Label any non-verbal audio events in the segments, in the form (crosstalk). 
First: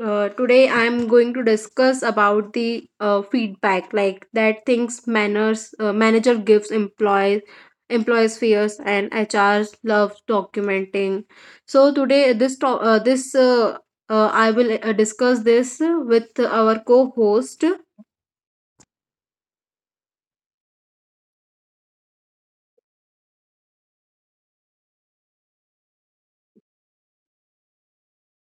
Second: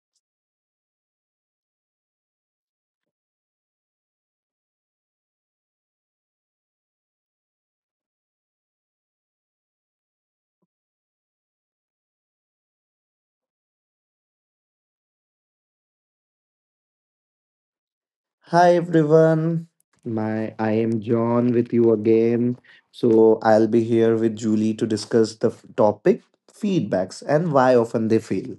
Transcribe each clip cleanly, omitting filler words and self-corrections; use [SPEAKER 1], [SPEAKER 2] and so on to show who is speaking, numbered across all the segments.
[SPEAKER 1] Today I'm going to discuss about the feedback, like that things manners manager gives employees, employees fears, and HR loves documenting. So today this I will discuss this with our co-host.
[SPEAKER 2] Hi everyone. My I am John with you again. So I'll be here with Julie to discuss the topic feedbacks and why often they fail.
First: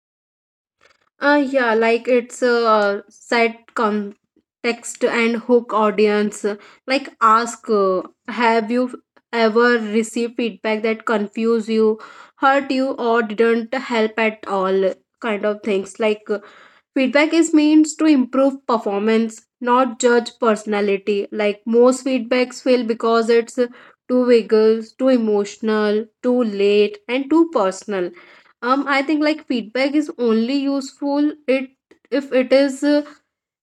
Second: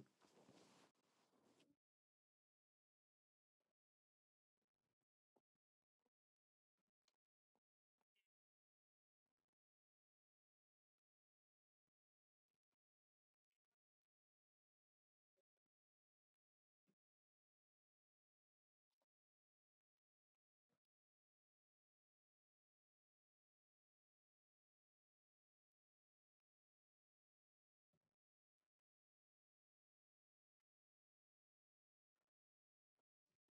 [SPEAKER 1] Yeah, like it's a set context and hook audience. Like, ask, have you ever received feedback that confused you, hurt you, or didn't help at all? Kind of things. Like, feedback is means to improve performance, not judge personality. Like most feedbacks fail because it's too vigorous, too emotional, too late, and too personal. I think like feedback is only useful it if it is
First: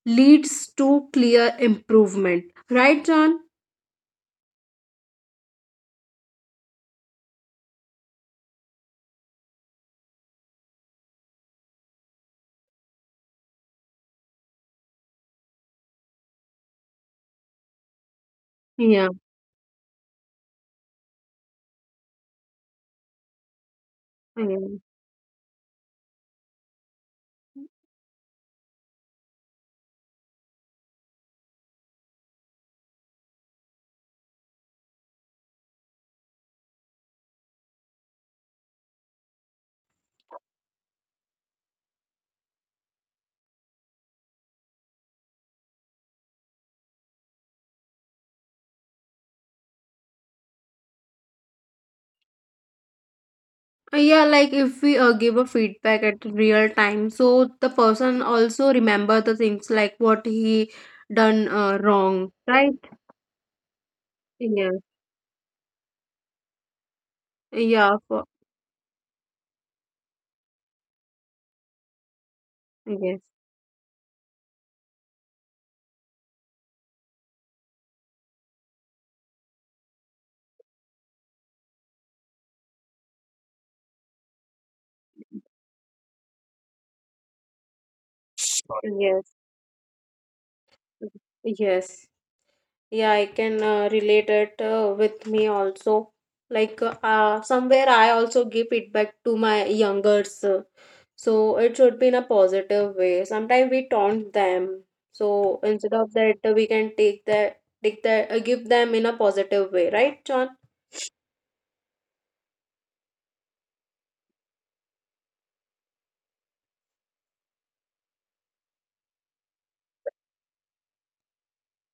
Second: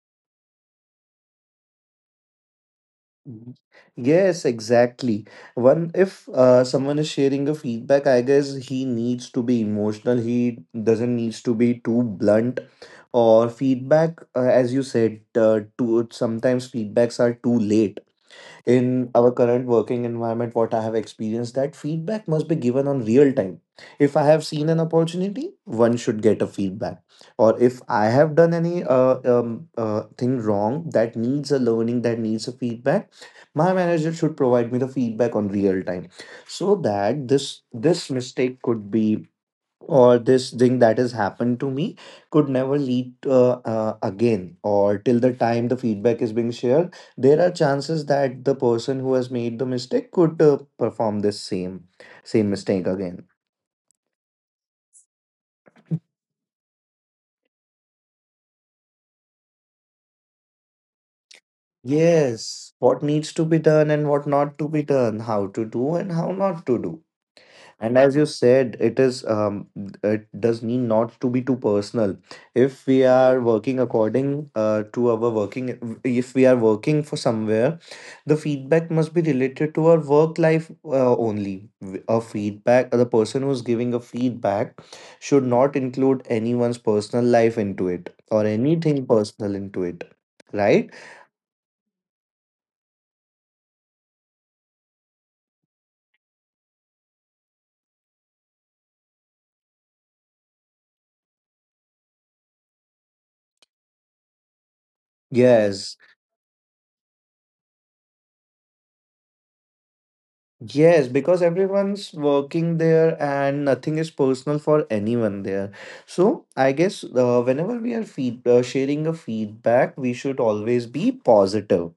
[SPEAKER 1] leads to clear improvement. Right, John?
[SPEAKER 2] Mhm. Yes, exactly. One, if someone is sharing a feedback, I guess he needs to be emotional. He doesn't needs to be too blunt or feedback, as you said, too sometimes feedbacks are too late. In
[SPEAKER 1] Yeah.
[SPEAKER 2] our current working environment, what I have experienced that feedback must be given on real time. If I have seen
[SPEAKER 1] Yeah.
[SPEAKER 2] an opportunity, one should get a feedback, or if I have done any thing wrong that needs a learning, that needs a feedback. My manager should provide me the feedback on real time, so that this mistake could be, or this thing that has happened to me could never lead again, or till the time the feedback is being shared, there are chances that the person who has made the mistake could perform this same mistake again.
[SPEAKER 1] Yeah, like if we give a feedback at real time, so the person also remember the things like what he done wrong,
[SPEAKER 2] Yes,
[SPEAKER 1] right?
[SPEAKER 2] what needs to be done and what not to be
[SPEAKER 1] Yes.
[SPEAKER 2] done, how to do and how not to do. And
[SPEAKER 1] Yeah.
[SPEAKER 2] as you
[SPEAKER 1] For,
[SPEAKER 2] said, it is it does need not to be too personal. If we
[SPEAKER 1] yes.
[SPEAKER 2] are working according to our working, if we are working for somewhere, the feedback must be related to our work life only. A feedback, the person who's giving a feedback should not include anyone's personal life into it or anything personal into it, right?
[SPEAKER 1] Yes. Yes. Yeah, I can relate it with me also. Somewhere I also give feedback to my youngers. So it should be in a positive way. Sometimes we taunt them. So
[SPEAKER 2] Yes.
[SPEAKER 1] instead of that, we can take the give them in a positive way, right, John?
[SPEAKER 2] Yes, because everyone's working there and nothing is personal for anyone there. So I guess, whenever we are feed sharing a feedback, we should always be positive.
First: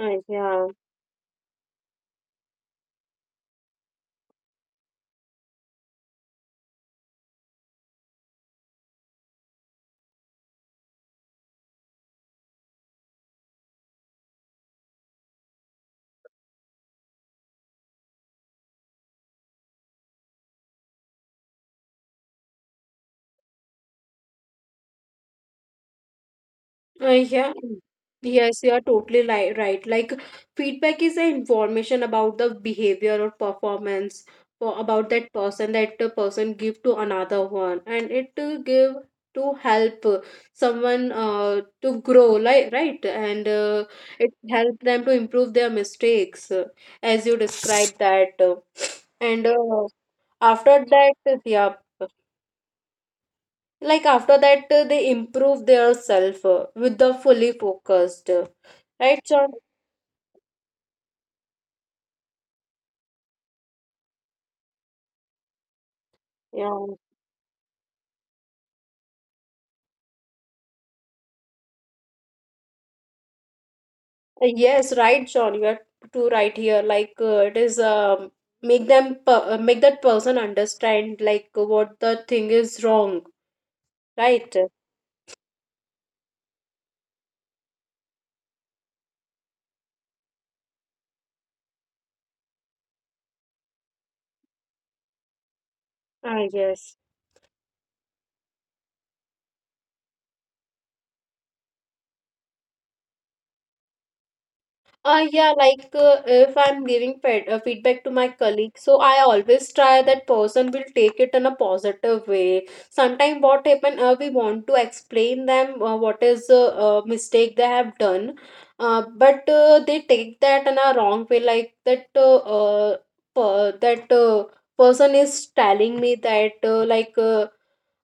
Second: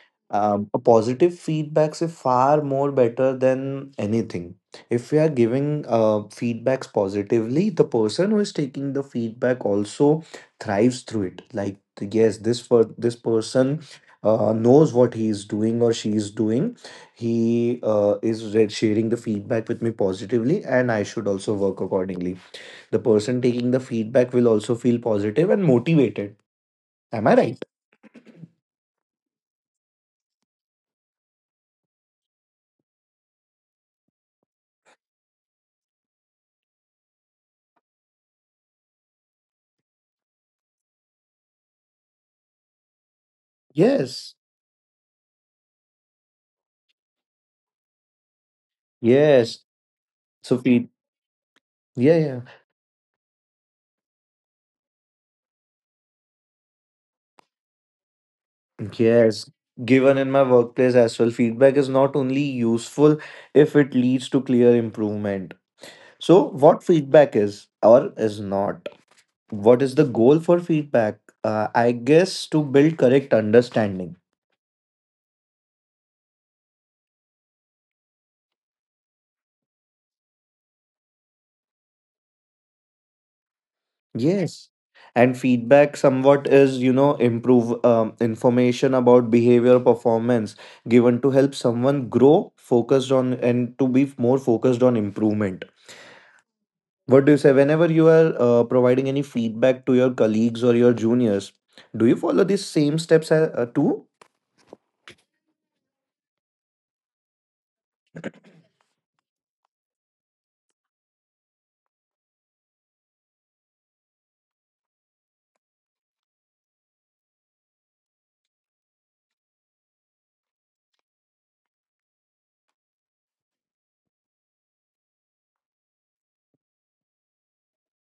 [SPEAKER 1] Yeah.
[SPEAKER 2] A positive feedbacks is far more better than anything. If we are giving feedbacks positively, the person who is taking the feedback also thrives through it, like yes, this, for this person, knows what he is doing or she is doing. He is sharing the feedback with me positively, and I should also work accordingly. The person taking the feedback will also feel positive and motivated. Am I
[SPEAKER 1] Yeah.
[SPEAKER 2] right?
[SPEAKER 1] Yes, you are totally li right. Like feedback is an information about the behavior or performance or about that person that the person give to another one, and it to give to help someone to grow, like right, and it
[SPEAKER 2] Yes.
[SPEAKER 1] help them to improve their mistakes, as you described that, and
[SPEAKER 2] Yes. so
[SPEAKER 1] after
[SPEAKER 2] feed
[SPEAKER 1] that, yeah,
[SPEAKER 2] Yeah, yeah.
[SPEAKER 1] like after that they improve their self with the fully focused. Right,
[SPEAKER 2] Yes,
[SPEAKER 1] John?
[SPEAKER 2] given in my workplace as well, feedback is not only useful if it leads to clear improvement. So, what
[SPEAKER 1] Yeah.
[SPEAKER 2] feedback is or is not? What is the goal for feedback? I guess to build correct understanding.
[SPEAKER 1] Yes, right, John. You are too right here. Like it is make that person understand like what the thing is wrong, right?
[SPEAKER 2] Yes. And feedback somewhat is, you know, improve, information about behavior performance given to help someone grow, focused on and to be more focused on improvement.
[SPEAKER 1] Ah, yes.
[SPEAKER 2] What do you say? Whenever you are providing any feedback to your colleagues or your juniors, do you follow these same steps too?
[SPEAKER 1] Yeah, like if I'm giving feedback to my colleague, so I always try that person will take it in a positive way. Sometimes what happen, we want to explain them what is mistake they have done, but they take that in a wrong way, like that person is telling me that uh, like uh,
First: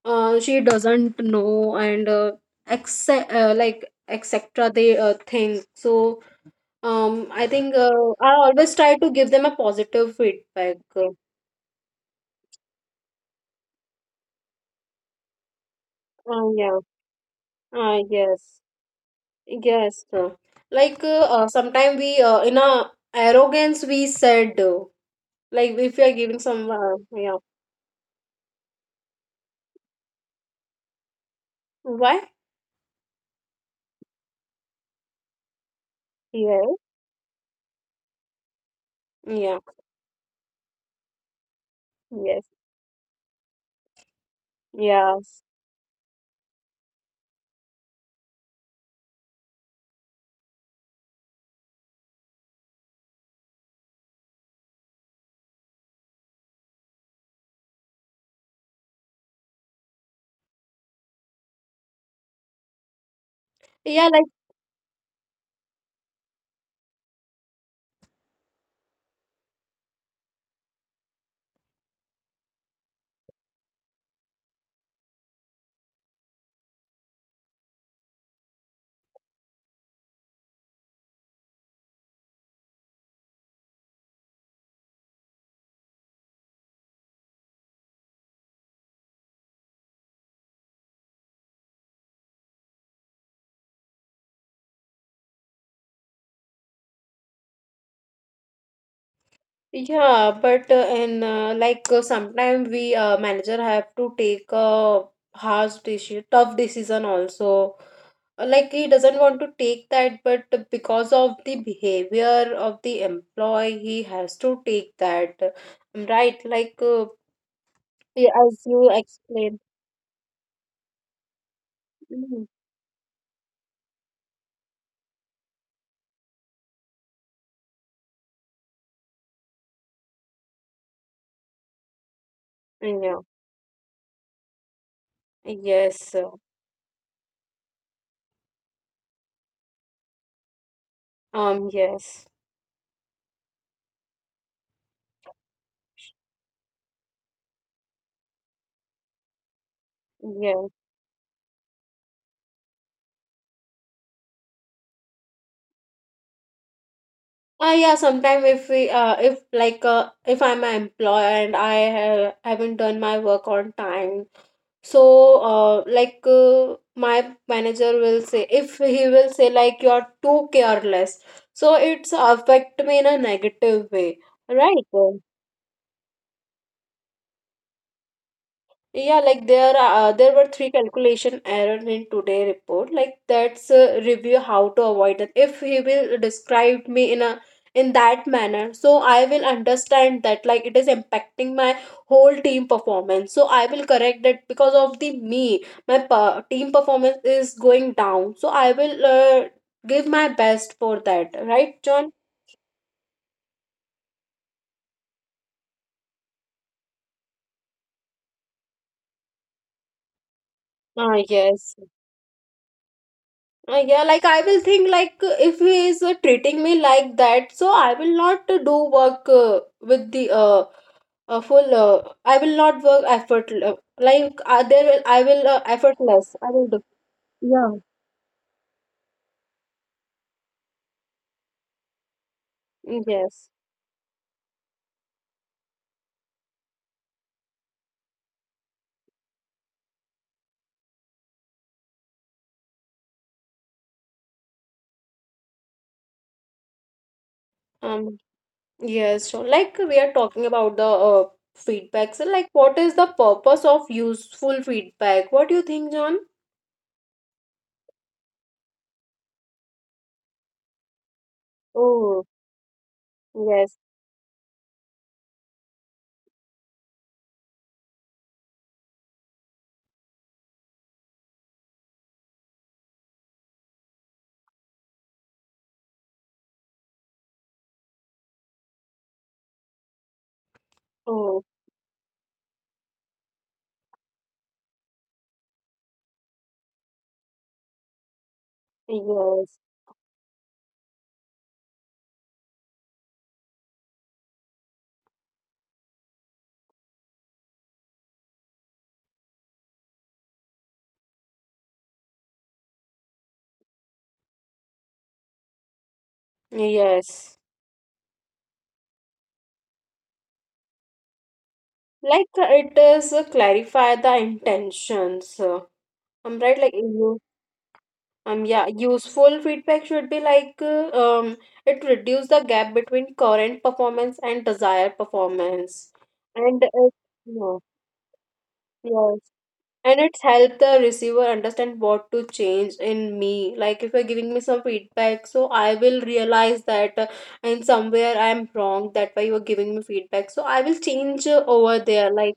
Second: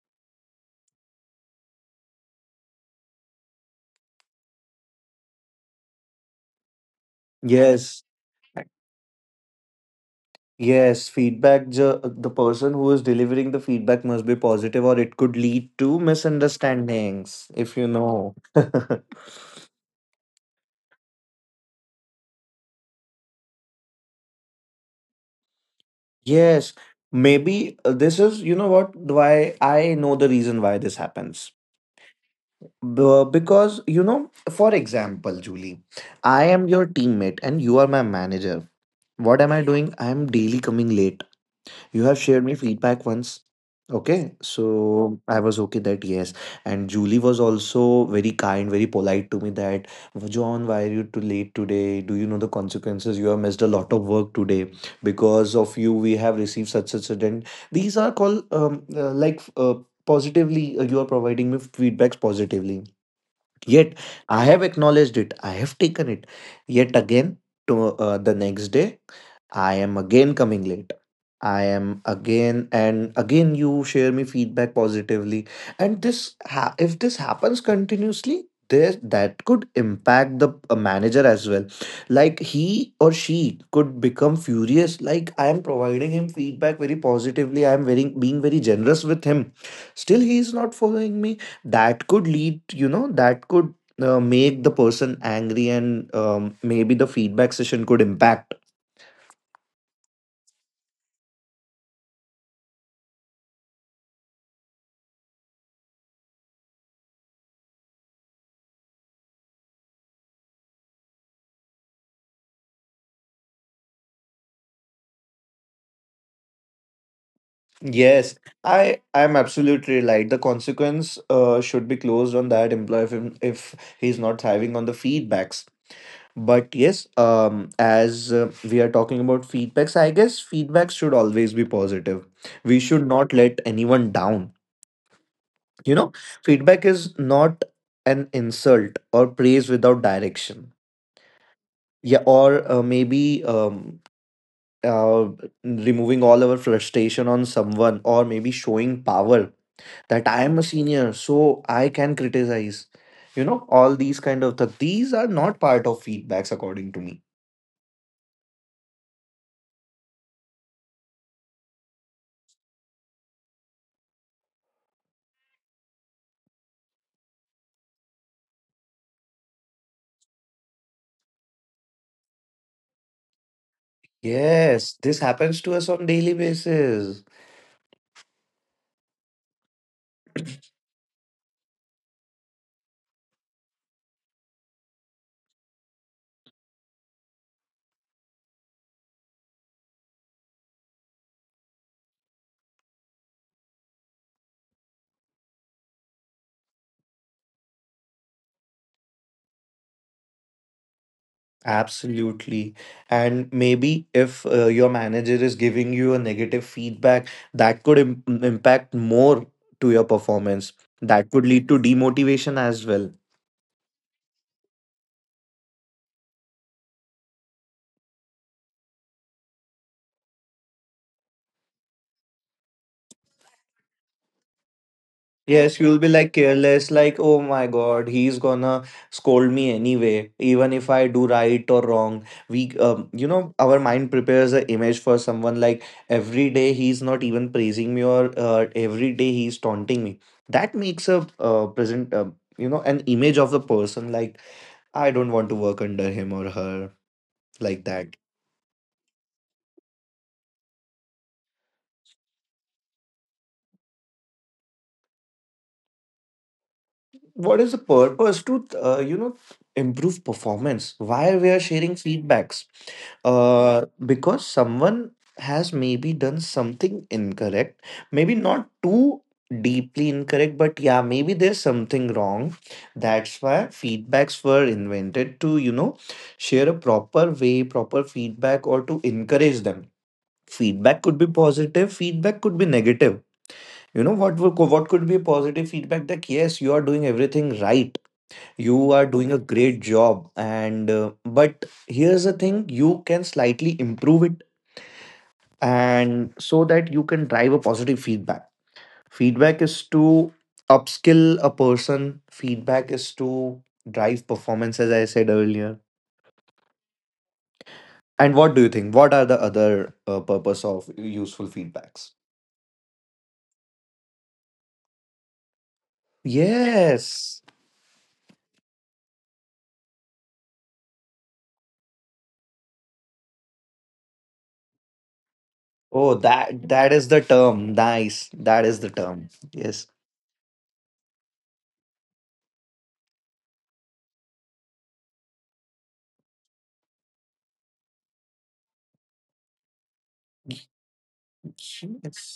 [SPEAKER 1] uh, she doesn't know and like etc. They think so. um, I think uh,
[SPEAKER 2] Yes.
[SPEAKER 1] I always try to give them a positive feedback.
[SPEAKER 2] Yes, The person who is delivering the feedback must be positive, or it could lead to
[SPEAKER 1] Yeah.
[SPEAKER 2] misunderstandings, if you know.
[SPEAKER 1] Yes.
[SPEAKER 2] (laughs)
[SPEAKER 1] Yes. Like sometimes we in our arrogance we said like if we are giving some
[SPEAKER 2] Yes,
[SPEAKER 1] yeah.
[SPEAKER 2] maybe this is, you know what, why I know the reason why this happens.
[SPEAKER 1] Why?
[SPEAKER 2] Because, you know, for example, Julie, I am
[SPEAKER 1] Yeah.
[SPEAKER 2] your teammate and you are my manager. What am
[SPEAKER 1] Yeah.
[SPEAKER 2] I doing? I am daily coming late. You have shared
[SPEAKER 1] Yes.
[SPEAKER 2] me feedback once. Okay, so I
[SPEAKER 1] Yes.
[SPEAKER 2] was okay that yes. And Julie was also very kind, very polite to me that, John, why are you too late today? Do you know the consequences? You have missed a lot of work today. Because of you, we have received such such, and these are called like, positively, you are providing me feedbacks positively. Yet
[SPEAKER 1] Yeah.
[SPEAKER 2] I have acknowledged it, I have taken it. Yet again, to, the next day I am again coming late. I am again and again you share me feedback positively, and if this happens continuously, there that could impact the manager as well. Like he or she could become furious, like I am providing him feedback very positively, I am very being very generous with him, still he is not following me. That could lead, you know, that could make the person angry, and maybe the feedback session could impact.
[SPEAKER 1] Yeah, but in like sometimes we manager have to take a harsh decision, tough decision also. Like he doesn't want to take that, but because of the behavior of the employee, he has to take that. Right? Yeah,
[SPEAKER 2] Yes,
[SPEAKER 1] as you
[SPEAKER 2] I'm
[SPEAKER 1] explained.
[SPEAKER 2] absolutely right. The consequence should be closed
[SPEAKER 1] Mhm.
[SPEAKER 2] on that employee if, if he's not thriving on the feedbacks. But yes, as we are talking about feedbacks, I guess feedback should always be positive. We should
[SPEAKER 1] Yeah.
[SPEAKER 2] not let anyone down. You know,
[SPEAKER 1] Yes.
[SPEAKER 2] feedback is not an insult or praise without direction. Yeah,
[SPEAKER 1] Yes.
[SPEAKER 2] or maybe uh, removing all our frustration on someone, or maybe showing power that I am a
[SPEAKER 1] Yes.
[SPEAKER 2] senior, so I can criticize. You know, all these kind of these are not part of feedbacks according to me.
[SPEAKER 1] Yeah, sometime if we if like if I'm an employer and I have, haven't done my work on time, so my manager will say if he will say like you're too careless, so it's affect me in a negative way, right?
[SPEAKER 2] Yes, this happens to us on daily basis.
[SPEAKER 1] Yeah, like there are there were three calculation errors in today report. Like that's a review how to avoid it. If he will describe me in that manner, so I will understand that like it is impacting my whole team performance. So I will correct that because of the me, my per team performance is going down. So I will give my best for that. Right, John?
[SPEAKER 2] Absolutely. And maybe if your manager is giving you a negative feedback, that could impact more to your performance.
[SPEAKER 1] Ah,
[SPEAKER 2] That could lead
[SPEAKER 1] yes.
[SPEAKER 2] to demotivation as well.
[SPEAKER 1] Yeah, like I will think like if he is treating me like that, so I will not do work with the full. I will not work effort like there will I will
[SPEAKER 2] Yes, you'll be like
[SPEAKER 1] effortless. I will do.
[SPEAKER 2] careless, like, oh my
[SPEAKER 1] Yeah.
[SPEAKER 2] God, he's gonna scold me anyway, even if I do right or wrong. We, you
[SPEAKER 1] Yes.
[SPEAKER 2] know, our mind prepares an image for someone, like every day he's not even praising me, or every day he's taunting me. That makes a present, you know, an image of the person like, I don't want to work under him or her, like
[SPEAKER 1] Um.
[SPEAKER 2] that.
[SPEAKER 1] Yes. So like we are talking about the feedback. So like, what is the purpose of useful feedback? What do you think, John?
[SPEAKER 2] What is the purpose to, you know, improve performance? Why we are sharing
[SPEAKER 1] Oh
[SPEAKER 2] feedbacks?
[SPEAKER 1] yes.
[SPEAKER 2] Because someone has maybe done something incorrect, maybe not too deeply incorrect, but yeah, maybe there's something wrong. That's why feedbacks were invented to, you know, share a proper way, proper feedback, or to encourage them. Feedback could be
[SPEAKER 1] Oh
[SPEAKER 2] positive, feedback could be negative. You know what what could be a positive feedback? That yes, you are doing everything right, you are doing a
[SPEAKER 1] yes.
[SPEAKER 2] great job, and but here's the thing, you can slightly improve it, and so that you can drive a positive feedback. Feedback is to upskill a person, feedback is to drive performance, as I said earlier.
[SPEAKER 1] Yes.
[SPEAKER 2] And what do you think, what are the other purpose of useful feedbacks?
[SPEAKER 1] Like it is clarify the intentions I'm right like you.
[SPEAKER 2] Yes.
[SPEAKER 1] Yeah, useful feedback should be like it reduce the gap between current performance and desired performance,
[SPEAKER 2] Oh,
[SPEAKER 1] and
[SPEAKER 2] that
[SPEAKER 1] it,
[SPEAKER 2] is the
[SPEAKER 1] yeah,
[SPEAKER 2] term, nice, that is the
[SPEAKER 1] yeah,
[SPEAKER 2] term, yes.
[SPEAKER 1] and it's helped the receiver understand what to change in me. Like if you're giving me some feedback, so I will realize that in somewhere I'm wrong, that why you're giving me feedback, so I will change over there. Like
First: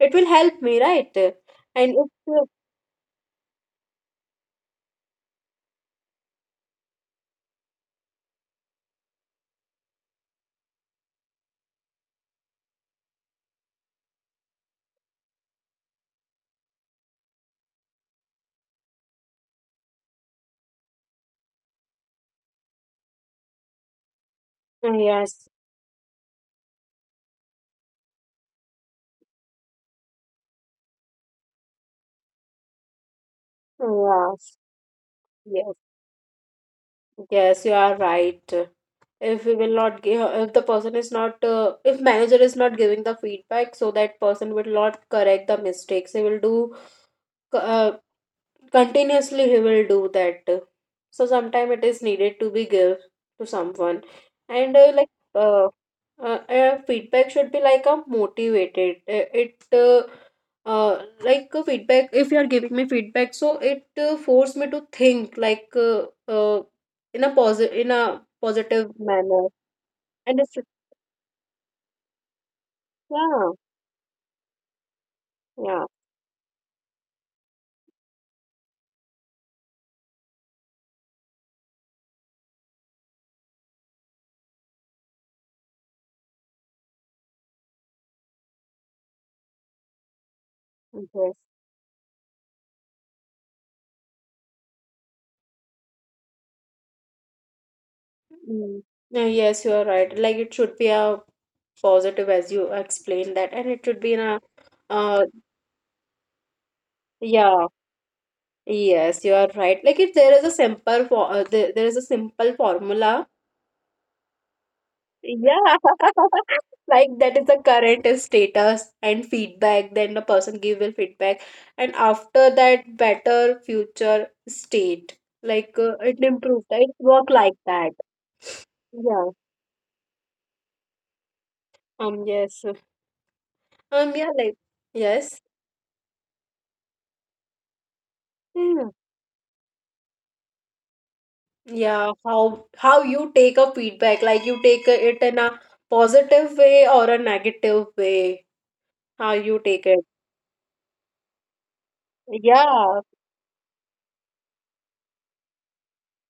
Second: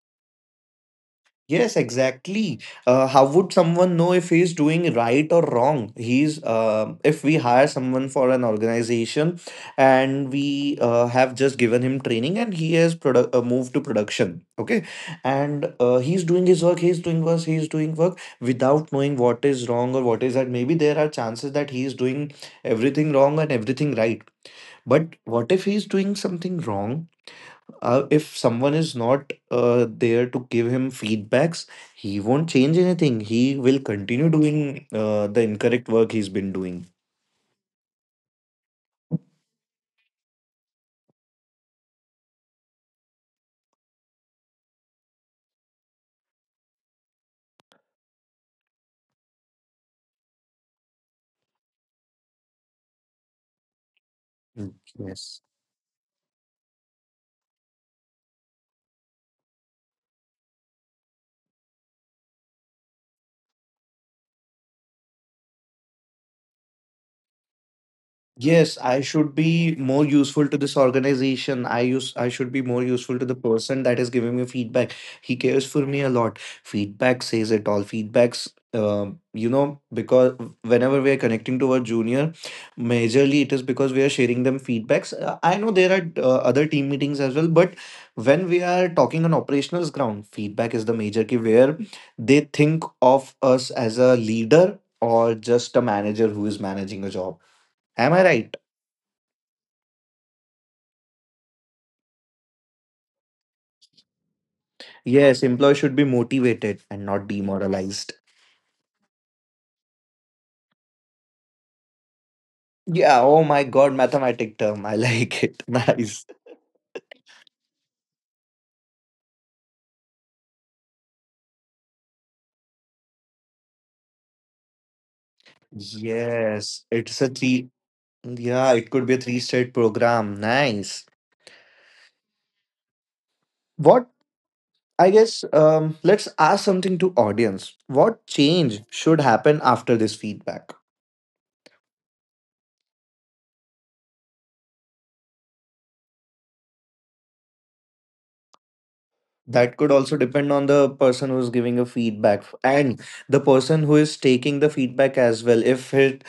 [SPEAKER 1] it will help me right, and
[SPEAKER 2] Yes,
[SPEAKER 1] it's
[SPEAKER 2] exactly. How would someone know if he's doing right or wrong? He's If we hire someone for an organization, and we have just given him training, and he has moved to production. Okay, and he's doing his work. He's doing work. He's doing work without knowing what is wrong or what is that. Maybe there are chances that he's doing everything wrong and everything right. But what
[SPEAKER 1] yes.
[SPEAKER 2] if he's doing something wrong? If someone is not there to give him feedbacks, he won't change anything. He will continue
[SPEAKER 1] Yes.
[SPEAKER 2] doing the
[SPEAKER 1] Yes.
[SPEAKER 2] incorrect work he's been doing.
[SPEAKER 1] Yes, you are right. If we will not give, if the person is not if manager is not giving the feedback, so that person will not correct the mistakes he will do uh, continuously he will do that, so sometime it is needed to be give to someone,
[SPEAKER 2] Mm,
[SPEAKER 1] and uh, like
[SPEAKER 2] yes.
[SPEAKER 1] uh, uh, uh, feedback should be like a motivated it like a feedback. If you are giving me feedback, so it forced me to think like in a positive in a
[SPEAKER 2] Yes,
[SPEAKER 1] positive
[SPEAKER 2] I should
[SPEAKER 1] manner,
[SPEAKER 2] be more
[SPEAKER 1] and
[SPEAKER 2] useful
[SPEAKER 1] it's
[SPEAKER 2] to this organization. I should be more useful to the
[SPEAKER 1] yeah.
[SPEAKER 2] person that is giving me feedback. He cares
[SPEAKER 1] Yeah.
[SPEAKER 2] for me a lot. Feedback says it all. Feedbacks, you know, because whenever we are connecting to our junior, majorly it is because we are sharing them feedbacks. I know there are other team meetings as well, but when we are talking on operationals ground, feedback is the major
[SPEAKER 1] Okay.
[SPEAKER 2] key where they think of us as a leader or just a manager who is managing a job. Am I right?
[SPEAKER 1] Mm. Yes, you are right. Like it should be a positive as you explained that, and it should be in a uh
[SPEAKER 2] Yes, employees should be motivated and not
[SPEAKER 1] yeah,
[SPEAKER 2] demoralized.
[SPEAKER 1] yes, you are right. Like if there is a simple for there, there is a simple
[SPEAKER 2] Yeah,
[SPEAKER 1] formula.
[SPEAKER 2] oh my god, mathematic term. I like
[SPEAKER 1] Yeah.
[SPEAKER 2] it. (laughs) Nice.
[SPEAKER 1] (laughs) Like that is the current status and feedback, then the person give will feedback, and after that better future state. It improved.
[SPEAKER 2] Yes,
[SPEAKER 1] It
[SPEAKER 2] it's a
[SPEAKER 1] work like
[SPEAKER 2] three.
[SPEAKER 1] that.
[SPEAKER 2] Yeah, it could be a
[SPEAKER 1] Yeah.
[SPEAKER 2] three-state program. Nice.
[SPEAKER 1] Yes.
[SPEAKER 2] What,
[SPEAKER 1] Yeah, like
[SPEAKER 2] I
[SPEAKER 1] yes.
[SPEAKER 2] guess, let's ask something to audience. What change should happen after this feedback?
[SPEAKER 1] Yeah, how you take a feedback, like you take it in a positive way or a negative way, how you
[SPEAKER 2] That
[SPEAKER 1] take
[SPEAKER 2] could
[SPEAKER 1] it.
[SPEAKER 2] also depend on the person who's giving a feedback and
[SPEAKER 1] Yeah,
[SPEAKER 2] the person who is taking the feedback as well. If it,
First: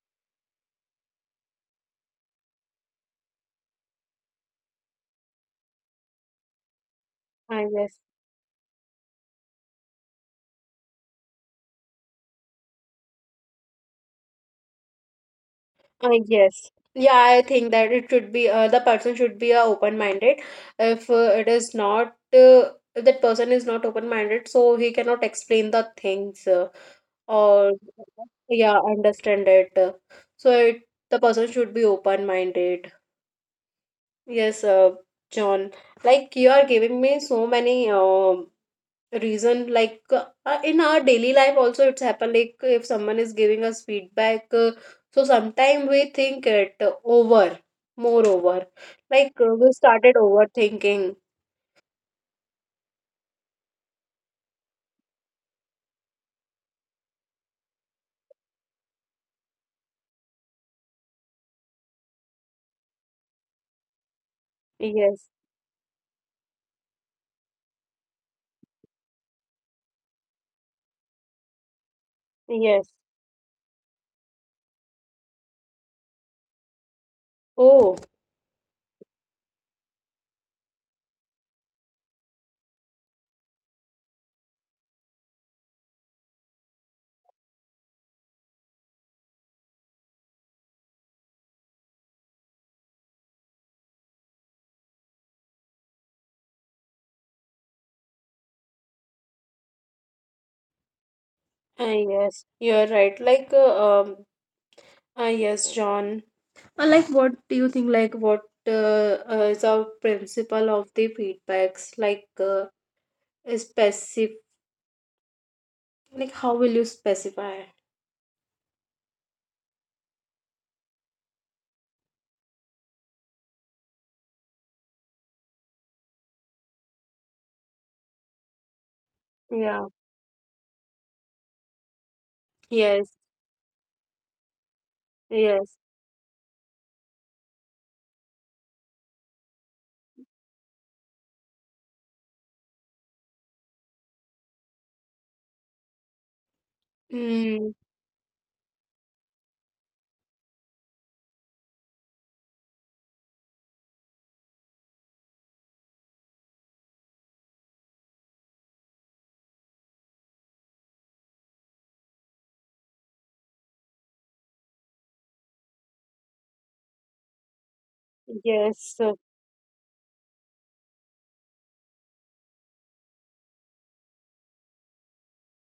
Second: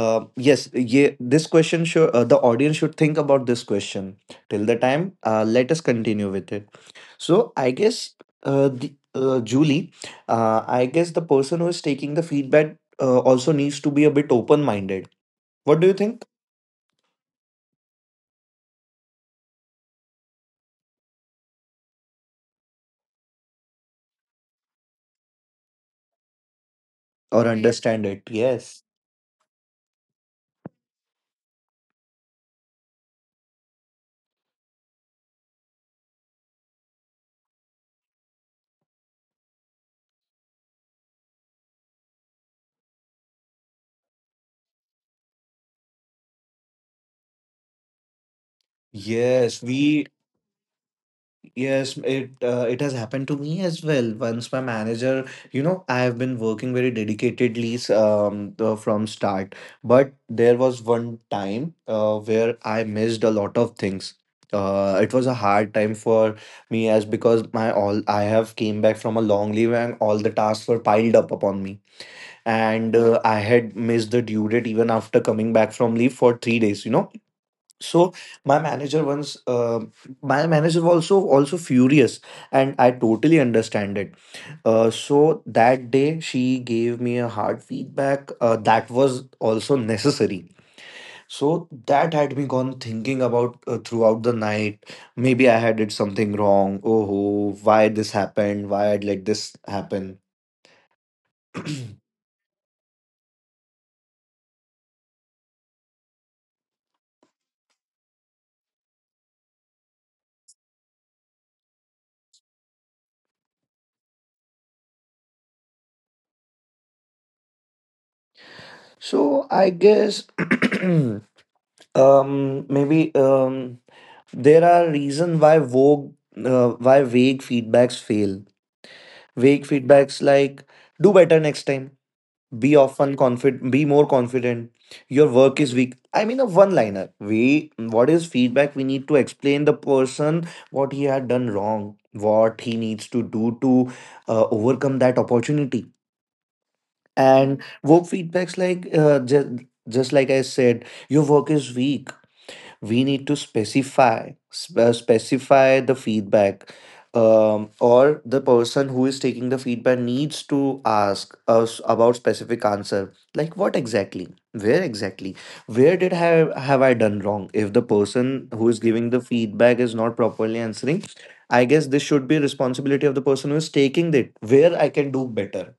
[SPEAKER 2] Yes, yeah, this question should, the audience should think about this question till the time. Let us continue with it. So
[SPEAKER 1] I
[SPEAKER 2] I guess
[SPEAKER 1] guess.
[SPEAKER 2] the Julie, I guess the person who is taking the feedback also needs to be a bit open minded. What do you
[SPEAKER 1] I
[SPEAKER 2] think?
[SPEAKER 1] guess. Yeah, I think that it should be the person should be open-minded. If it is not if that person is not open-minded, so he cannot explain the things
[SPEAKER 2] Or
[SPEAKER 1] or
[SPEAKER 2] understand it?
[SPEAKER 1] yeah,
[SPEAKER 2] Yes.
[SPEAKER 1] understand it. So it the person should be open-minded. Yes, John. Like you are giving me so many reason. In our daily life, also it's happened. Like if someone is giving us feedback, so sometimes we think it over, more over.
[SPEAKER 2] Yes,
[SPEAKER 1] We
[SPEAKER 2] we,
[SPEAKER 1] started overthinking.
[SPEAKER 2] yes, it it has happened to me as well. Once my manager, you know, I have been working very dedicatedly from start, but there was one time where I missed a lot of things. It was
[SPEAKER 1] Yes,
[SPEAKER 2] a hard time for me, as because my all I have came back from a long leave, and all the tasks were piled up upon me,
[SPEAKER 1] yes.
[SPEAKER 2] and I had missed the due date even after coming back from leave for 3 days. You know,
[SPEAKER 1] Oh,
[SPEAKER 2] so my manager once my manager was also furious, and I totally understand it. So that day she gave me a hard feedback, that was also necessary. So that had me gone thinking about throughout the night, maybe I had did something wrong. Oh ho, why this happened, why I'd let this happen. (clears throat)
[SPEAKER 1] yes. You are right. Yes, John. Like what do you think? Like what is our principle of the feedbacks? Specific, like how will you specify it?
[SPEAKER 2] So I guess (clears throat) maybe there are reasons why vague feedbacks fail. Vague
[SPEAKER 1] Yeah.
[SPEAKER 2] feedbacks like do better next time, be
[SPEAKER 1] Yes,
[SPEAKER 2] often confident, be more confident, your work is
[SPEAKER 1] yes,
[SPEAKER 2] weak. I mean, a one liner, we, what is feedback? We need to explain the person what he had done wrong, what he needs to do to overcome that opportunity. And
[SPEAKER 1] mm,
[SPEAKER 2] vogue feedbacks like just like I said, your work is weak. We need to specify the feedback. Or the person who is taking the feedback needs to ask us about specific answer, like what exactly, where exactly, where did have I done wrong. If the person who is
[SPEAKER 1] yes.
[SPEAKER 2] giving the feedback is not properly answering, I guess this should be responsibility of the person who is taking it, where I can do better.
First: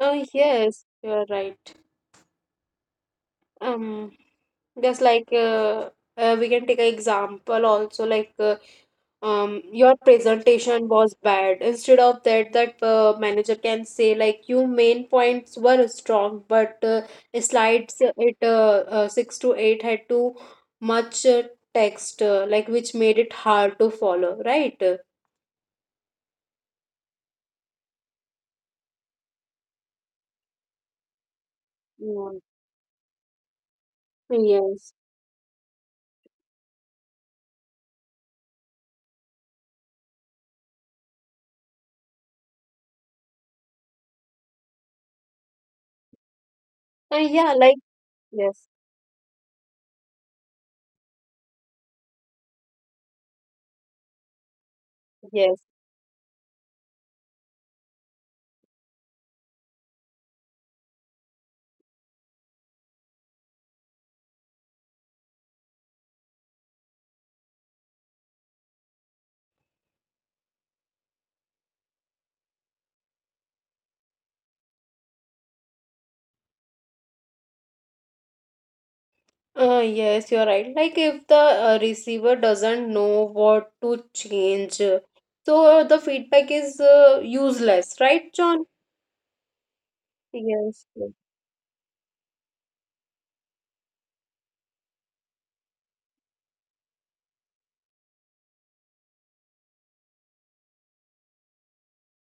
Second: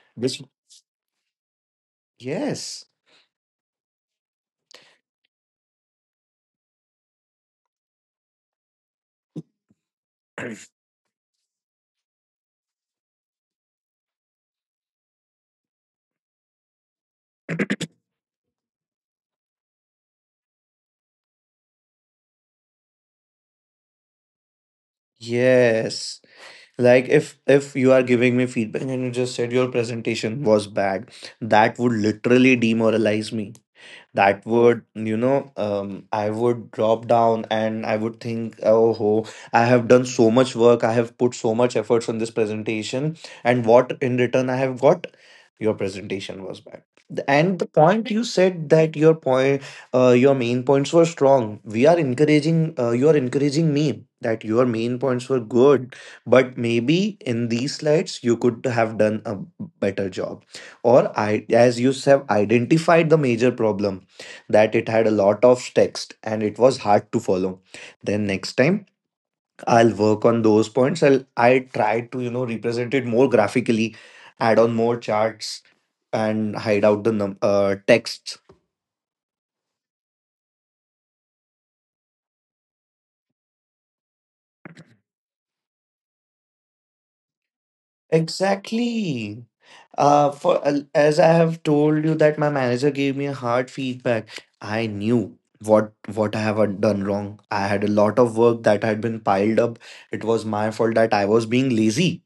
[SPEAKER 1] Oh,
[SPEAKER 2] This.
[SPEAKER 1] yes, you're right.
[SPEAKER 2] Yes.
[SPEAKER 1] Um, just like we can take an example also, like your presentation was bad. Instead of that, that manager can say like your main points were strong, but slides it six to eight had too much text, like which made it hard to follow, right?
[SPEAKER 2] Yes, like if you are giving me feedback and you just said your presentation was bad, that would
[SPEAKER 1] Mm,
[SPEAKER 2] literally demoralize me. That would,
[SPEAKER 1] yes.
[SPEAKER 2] I would drop down and I would think, oh ho, I have done so much work, I have put so much efforts on this presentation, and what in return I have got? Your presentation was bad.
[SPEAKER 1] Yeah,
[SPEAKER 2] And the
[SPEAKER 1] like,
[SPEAKER 2] point you said
[SPEAKER 1] yes,
[SPEAKER 2] that your point, your main points were strong, we are encouraging you are encouraging me that your main points were
[SPEAKER 1] yes.
[SPEAKER 2] good. But maybe in these slides you could have done a better job. Or I, as you have identified the major problem that it had a lot of text and it was hard to follow. Then next time I'll work on those points. I'll, I try to, you know, represent it more graphically, add on more charts, and hide out the texts.
[SPEAKER 1] Yes, you're right. Like if the receiver doesn't know what to change, so the feedback is useless, right, John?
[SPEAKER 2] Exactly. For
[SPEAKER 1] Yes, yes,
[SPEAKER 2] As I have told you that my manager gave me a hard feedback. I knew what I have done wrong. I had a lot of work that had been piled up. It was my fault that I was being lazy.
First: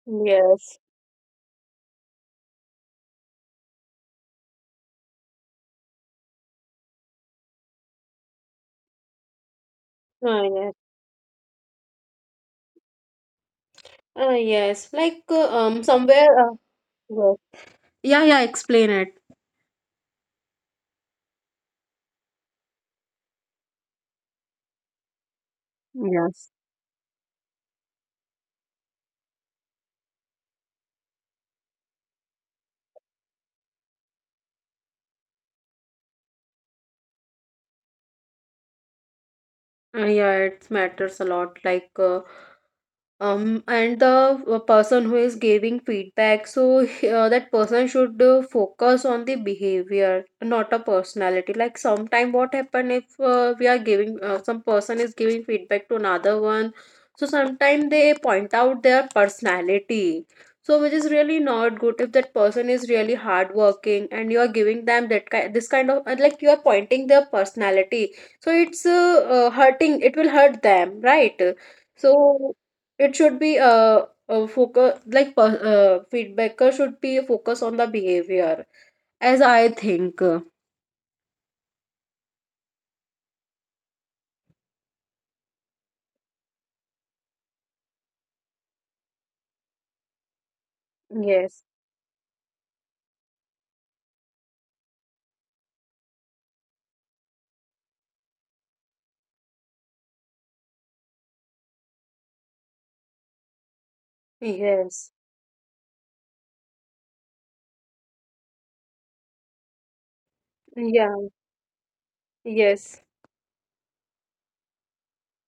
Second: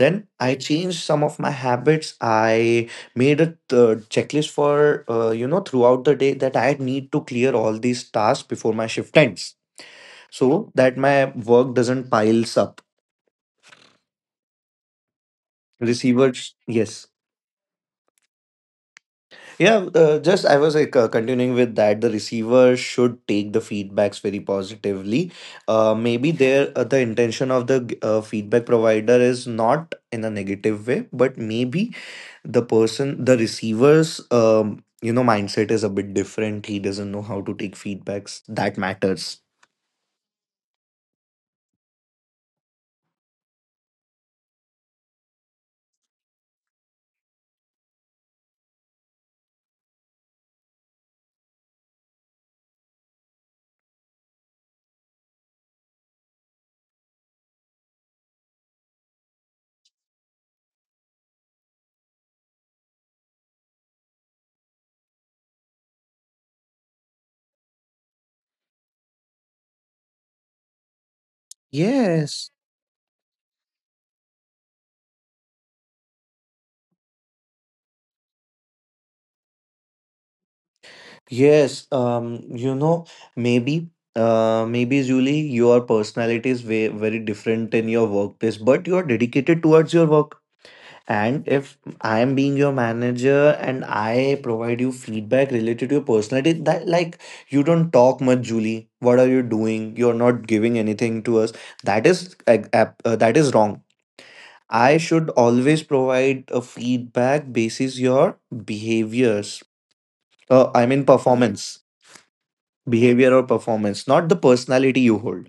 [SPEAKER 2] Then I
[SPEAKER 1] yes,
[SPEAKER 2] changed some of my habits. I made a checklist for, you know, throughout the day that I need to clear all these tasks before my shift ends, so
[SPEAKER 1] yes.
[SPEAKER 2] that my work doesn't piles up.
[SPEAKER 1] Yes, like somewhere.
[SPEAKER 2] Receivers, yes.
[SPEAKER 1] Yes, yeah, yeah. Explain it.
[SPEAKER 2] Yeah, just I was like continuing with that. The receiver should take the feedbacks very positively. Uh, maybe
[SPEAKER 1] Yes.
[SPEAKER 2] there uh, the intention of the feedback provider is not in a negative way, but maybe the receiver's, um, mindset is a bit different. He doesn't know how to take feedbacks. That matters.
[SPEAKER 1] Yeah, it matters a lot. And the person who is giving feedback, so that person should focus on the behavior, not a personality. Like sometime what happen if we are giving some person is giving feedback to another one, so sometime they point out their personality. So which is really not good if that person is really hardworking and you are giving them that kind this kind of like you are pointing their personality. So it's hurting. It will hurt them, right?
[SPEAKER 2] Yes.
[SPEAKER 1] So it should be focus like feedbacker should be focus on the behavior as I think.
[SPEAKER 2] Yes, um, you know, maybe maybe Julie, your personality is very very different in your workplace, but you are dedicated towards your work. And
[SPEAKER 1] Yes.
[SPEAKER 2] if I am being your manager and I provide you feedback related to your personality, that, like, you don't talk much, Julie. What are you doing? You're not giving anything to us. That is that is wrong. I
[SPEAKER 1] Yes.
[SPEAKER 2] should always provide a feedback basis your behaviors. I mean
[SPEAKER 1] Yeah.
[SPEAKER 2] performance,
[SPEAKER 1] Yes.
[SPEAKER 2] behavior or performance, not the personality you hold.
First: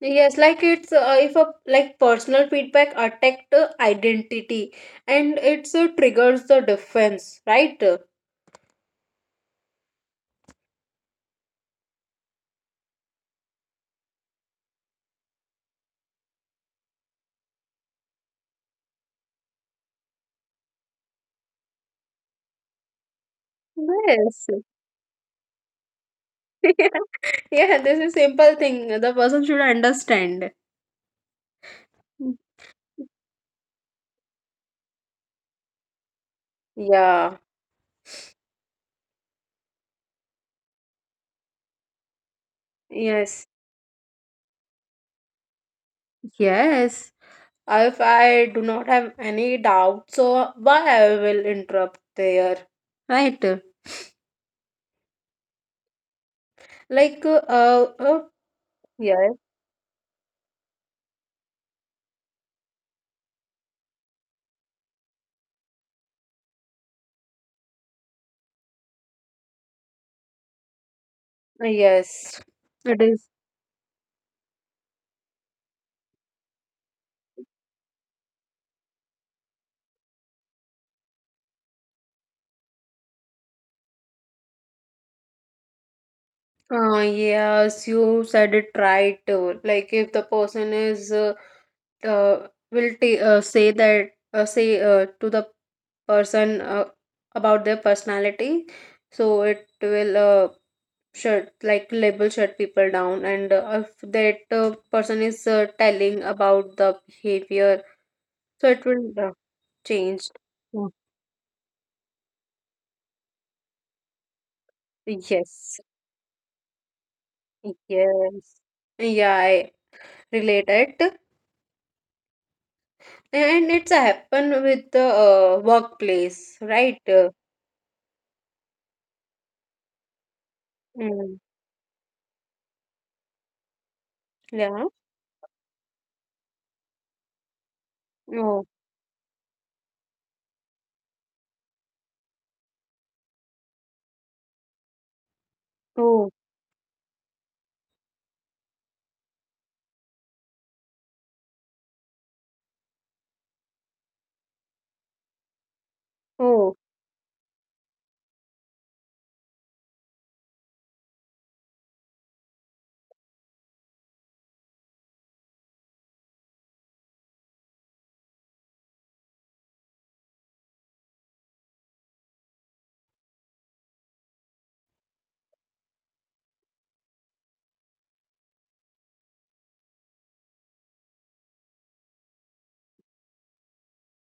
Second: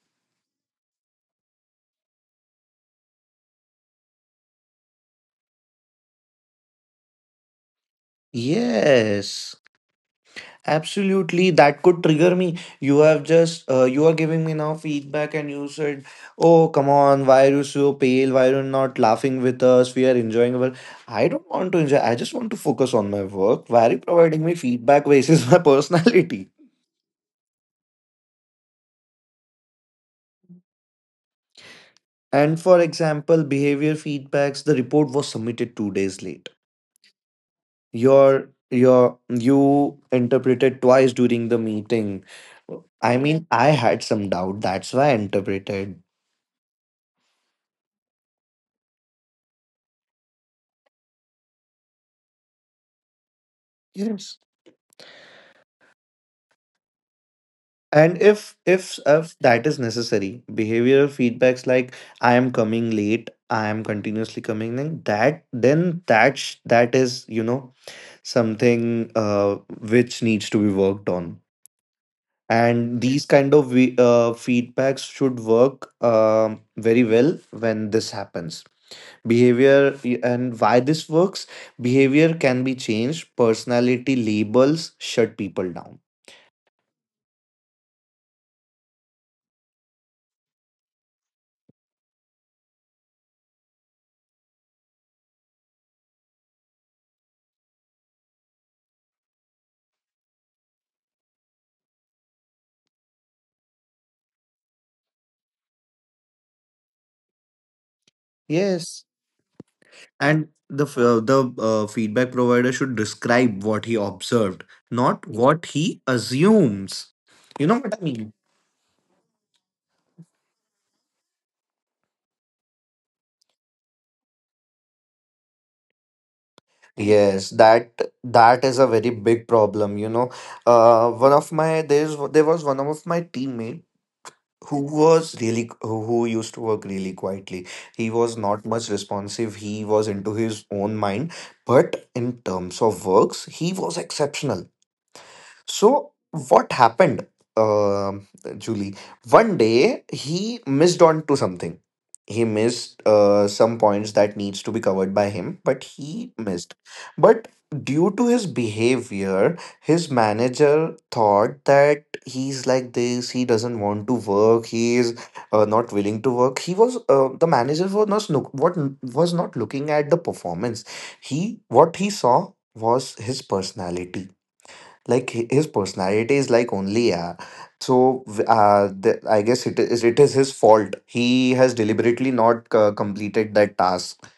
[SPEAKER 1] Yes. Like it's if a like personal feedback attack the identity, and it's triggers the defense, right?
[SPEAKER 2] Yes. Absolutely, that could trigger me. You have just you are giving me now feedback, and you said, "Oh, come on, why are you so pale? Why are you not laughing with us? We are enjoying well. I don't want to enjoy. I just want to focus on my work. Why are you providing
[SPEAKER 1] Yes.
[SPEAKER 2] me feedback basis (laughs) my personality?
[SPEAKER 1] (laughs) Yeah, this is simple thing. The person should understand.
[SPEAKER 2] And for example, behavior feedbacks. The report was submitted 2 days late.
[SPEAKER 1] Yeah.
[SPEAKER 2] Your your you interpreted twice during the meeting. I
[SPEAKER 1] Yes.
[SPEAKER 2] mean, I had some doubt. That's why I interpreted.
[SPEAKER 1] Yes. If I do not have any doubt, so why I will interrupt there? Right?
[SPEAKER 2] Yes.
[SPEAKER 1] Like, uh,
[SPEAKER 2] And
[SPEAKER 1] uh,
[SPEAKER 2] if if
[SPEAKER 1] yes,
[SPEAKER 2] if that is necessary, behavioral feedbacks like I am coming late, I am continuously coming late, that, then that is, you know, something which needs to be worked on.
[SPEAKER 1] yes. It
[SPEAKER 2] And these
[SPEAKER 1] is.
[SPEAKER 2] kind of feedbacks should work, very well when this happens. And why this works. Behavior can be changed. Personality labels shut people down.
[SPEAKER 1] Yes, you said it right. Like if the person is will t say that say to the person about their personality, so it will shut like label shut people down, and if that person is telling about the behavior, so it
[SPEAKER 2] Yes.
[SPEAKER 1] will change.
[SPEAKER 2] And the
[SPEAKER 1] Mm.
[SPEAKER 2] f- uh, the uh, feedback provider should describe what he observed, not what
[SPEAKER 1] Yes.
[SPEAKER 2] he assumes. You know what I mean.
[SPEAKER 1] Yes. Yeah, I relate it, and it's happen with the workplace, right?
[SPEAKER 2] Yes, that, that is a very big problem. You know, one
[SPEAKER 1] Mm.
[SPEAKER 2] of my, there was one of my teammate who
[SPEAKER 1] Yeah.
[SPEAKER 2] was really who used to work really quietly. He was
[SPEAKER 1] Oh,
[SPEAKER 2] not much responsive. He was into his own mind, but in terms of works, he was exceptional. So,
[SPEAKER 1] oh,
[SPEAKER 2] what happened, um, Julie? One day he missed on to something. He missed some points that needs to be covered by him, but he missed.
[SPEAKER 1] oh.
[SPEAKER 2] But due to his behavior, his manager thought that he's like this. He doesn't want to work. He is not willing to work. He was the manager was not look- what was not looking at the performance. He what he saw was his personality, like his personality is like only, yeah. So I guess it is, it is his fault, he has deliberately not completed that task,